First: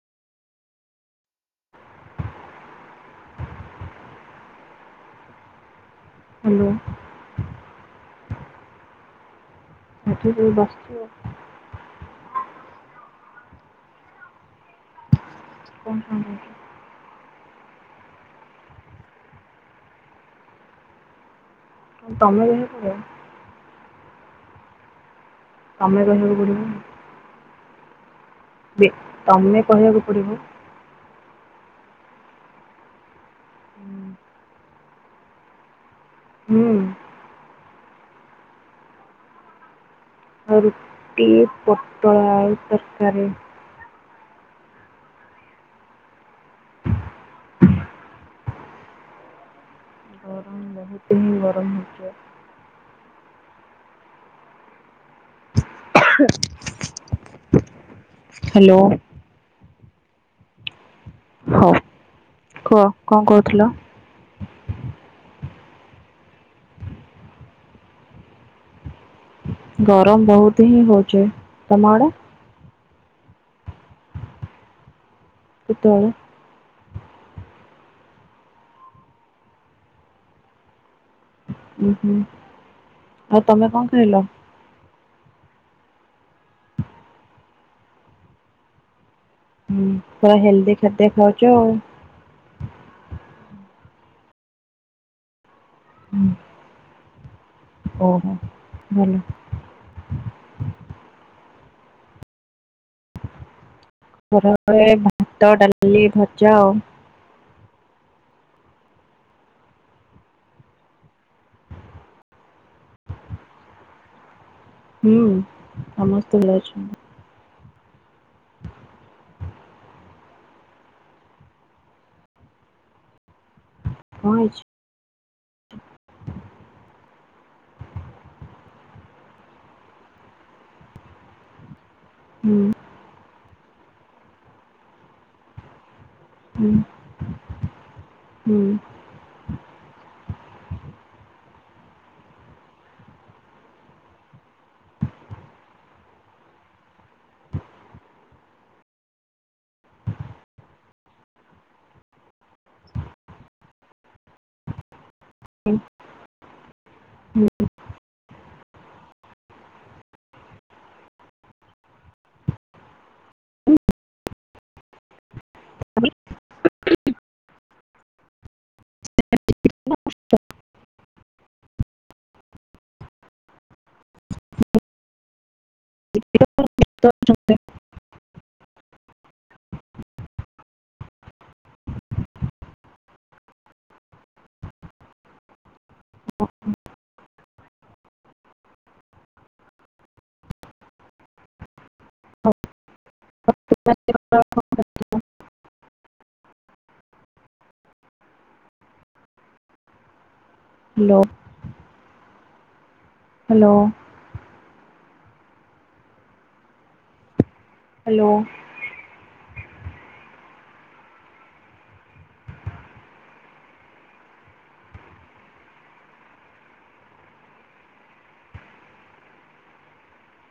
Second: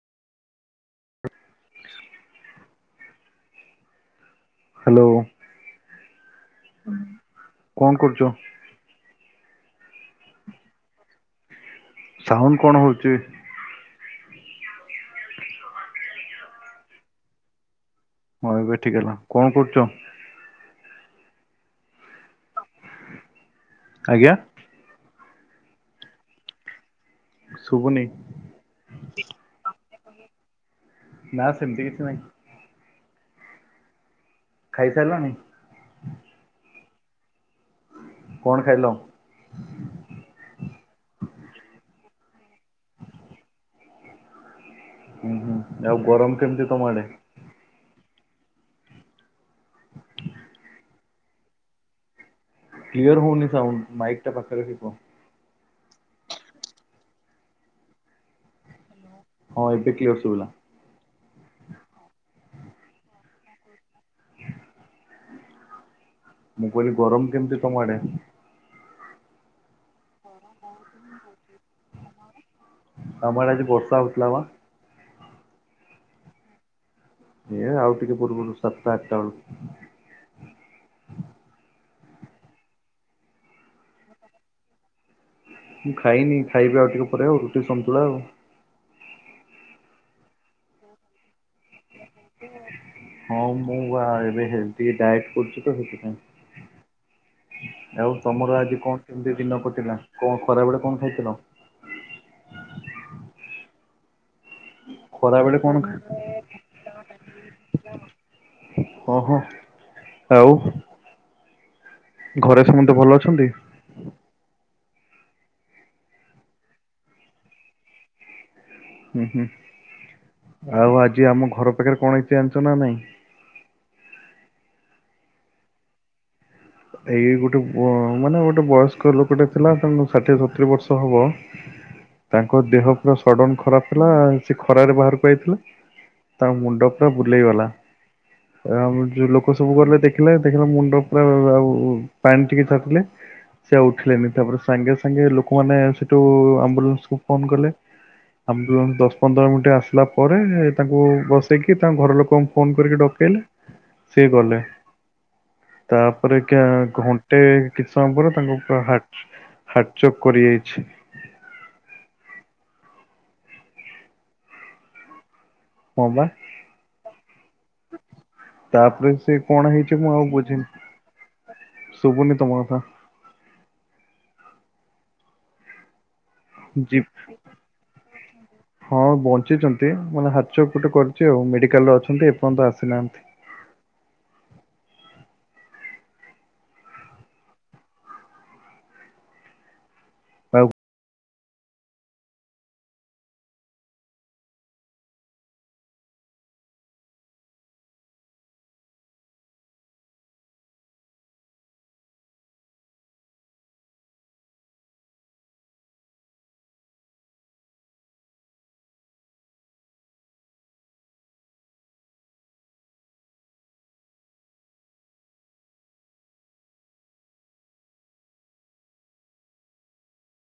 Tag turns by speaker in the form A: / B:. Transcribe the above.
A: [inaudible] Hello.
B: Hello.
A: କଣ କରୁଚ?
B: ଉଠିିକି ବସିଛୁ ଆଉ।
A: ସାଉଣ୍ଡ କଣ ହଉଛି?
B: କଣ୍ ସାଉଣ୍ଡ ହଉଛି।
A: ହଁ ଏବେ ଠିକ ହେଲା କଁ କରୁଛ?
B: ହଁ ତମେ ଯେମତି କୁ ରେ
A: ଆଜ୍ଞା।
B: ତମେ ଯେମତି [inaudible]
A: ଶୁଭୁନି।
B: ବେ ତମେ କହିବାକୁ ପଡିବ।
A: ନା ସେମିତି କିଛି ନାହିଁ। ଖାଇ ସାଇଲଣି।
B: ହୁଁ।
A: କଣ ଖାଇଲ।
B: ରୁଟି ପୋଟଳ ଆଳୁ ତରକାରୀ।
A: ଉଁ ହୁଁ ଆଉ ଗରମ କେମତି ତମ ଆଡେ।
B: ଗରମ ବହୁତ ହିଁ ଗରମ ହଉଛି।
A: କ୍ଲିୟର ହଉନି ସାଉଣ୍ଡ ମାଇକ ଟା ପାଖରେ ରଖି କୁହ।
B: ହାଲୋ।
A: ହଁ ଏବେ କ୍ଲିୟର ସୁବିଲା।
B: ହଉ କୁଅ କଁ କହୁଥିଲ।
A: ମୁଁ କହିଲି ଗରମ କେମତି ତମ ଆଡେ।
B: ଗରମ ବହୁତ ହିଁ ହଉଛି ତମ ଆଡେ।
A: ଆମ ଆଡେ ଆଜି ବର୍ଷା ହଉଥିଲା ବା।
B: କେତେବେଳେ।
A: ଏ ଆଉ ଟିକେ ପୂର୍ବରୁ ସାତଟା ଆଠଟା ବେଳୁ।
B: ଉୁ ହୁଁ ଆଉ ତମେ କଁ ଖାଇଲ।
A: ମୁଁ ଖାଇନି ଖାଇବି ଆଉ ଟିକେ ପରେ ଆଉ ରୁଟି ସନ୍ତୁଳା ଆଉ।
B: ହୁଁ ହେଲ୍ଦି ଖାଦ୍ୟ ଖାଉଛ ଆଉ।
A: ହଁ ମୁଁ ବା ଏବେ ହେଲ୍ଦି ଡାଏଟ କରୁଛି ତ ସେଥିପାଇଁ।
B: ହୁଁ।
A: ଆଉ ତମର ଆଜି କଣ
B: ଭଲ
A: କେମିତି ଦିନ କଟିଲା କଣ ଖରା ବେଳେ କଣ ଖାଇଥିଲ।
B: ଖରା ବେଳେ
A: ଖରା
B: ଭାତ
A: ବେଳେ କଣ ଖାଇ
B: ଡାଲି ଭଜା ଆଉ।
A: ଅ ହୋ ଆଉ। ଘରେ ସମତେ ଭଲ ଅଛନ୍ତି।
B: ହୁଁ ସମସ୍ତେ ଭଲ ଅଛନ୍ତି।
A: ହୁଁ ହୁଁ ଆଉ ଆଜି ଆମ ଘର ପାଖରେ କଣ ହେଇଛି ଯାଣିଛ ନା ନାଇଁ।
B: କଁ ହେଇଛି?
A: ଏଇ ଗୋଟେ ବ ମାନେ ଗୋଟେ ବୟସ୍କ ଲୋକଟେ ଥିଲା ତ ଷାଠିଏ ସତୁରି ବର୍ଷ ହବ।
B: ହୁଁ
A: ତାଙ୍କ ଦେହ ପୁରା ସଡନ ଖରାପ ଥିଲା ସେ ଖରାରେ ବାହାରକୁ ଆଇଥିଲେ। ତା
B: ହୁଁ
A: ମୁଣ୍ଡ ପୁରା ବୁଲେଇଗଲା
B: ହୁଁ
A: ଆମ ଯୋଉ ଲୋକ ଲୋକ ସବୁ ଗଲେ ଦେଖିଲେ ଦେଖିଲେ ମୁଣ୍ଡ ପୁରା ଆଉ ପାଣି ଟିକେ ଛାଟିଲେ। ସେ ଆଉ ଉଠିଲେନି ତାପରେ ସାଙ୍ଗେ ସାଙ୍ଗେ ଲୋକମାନେ ସେଠୁ ଆମ୍ବୁଲାନ୍ସ କୁ ଫୋନ କଲେ। ଆମ୍ବୁଲାନ୍ସ ଦଶ ପନ୍ଦର ମିନିଟ୍ ଆସିଲା ପରେ ତାଙ୍କୁ ବସେଇକି ତାଙ୍କ ଘର ଲୋକଙ୍କୁ ଫୋନ କରିକି ଡକେ ଇଲେ ସେ ଗଲେ।
B: ଉଁ।
A: ତାପରେ କିରେ ଘଣ୍ଟେ କିଛି ସମୟ ପରେ ତାଙ୍କୁ ପୁର ହା ହାର୍ଟଚୋକ୍ କରି ଯାଇଛି। ହଁ ବା। ତାପରେ ସେ କଣ ହେଇଛି ମୁଁ ଆଉ ବୁଝିନି। ଶୁଭୁନି ତମ କଥା?
B: ତ-
A: ଜିଫ୍ ହଁ ବଞ୍ଚିଛନ୍ତି ମାନେ ହାଟଚୋକ୍ ଗୋଟେ କରିଛି ଆଉ। ମେଡିକାଲରେ ଅଛନ୍ତି ଏପର୍ଯ୍ୟନ୍ତ ଆସିନାହାନ୍ତି।
B: [unintelligible]
A: ଆଉ।
B: [unintelligible] ହ୍ୟାଲୋ। ହାଲୋ। ହ୍ୟାଲୋ।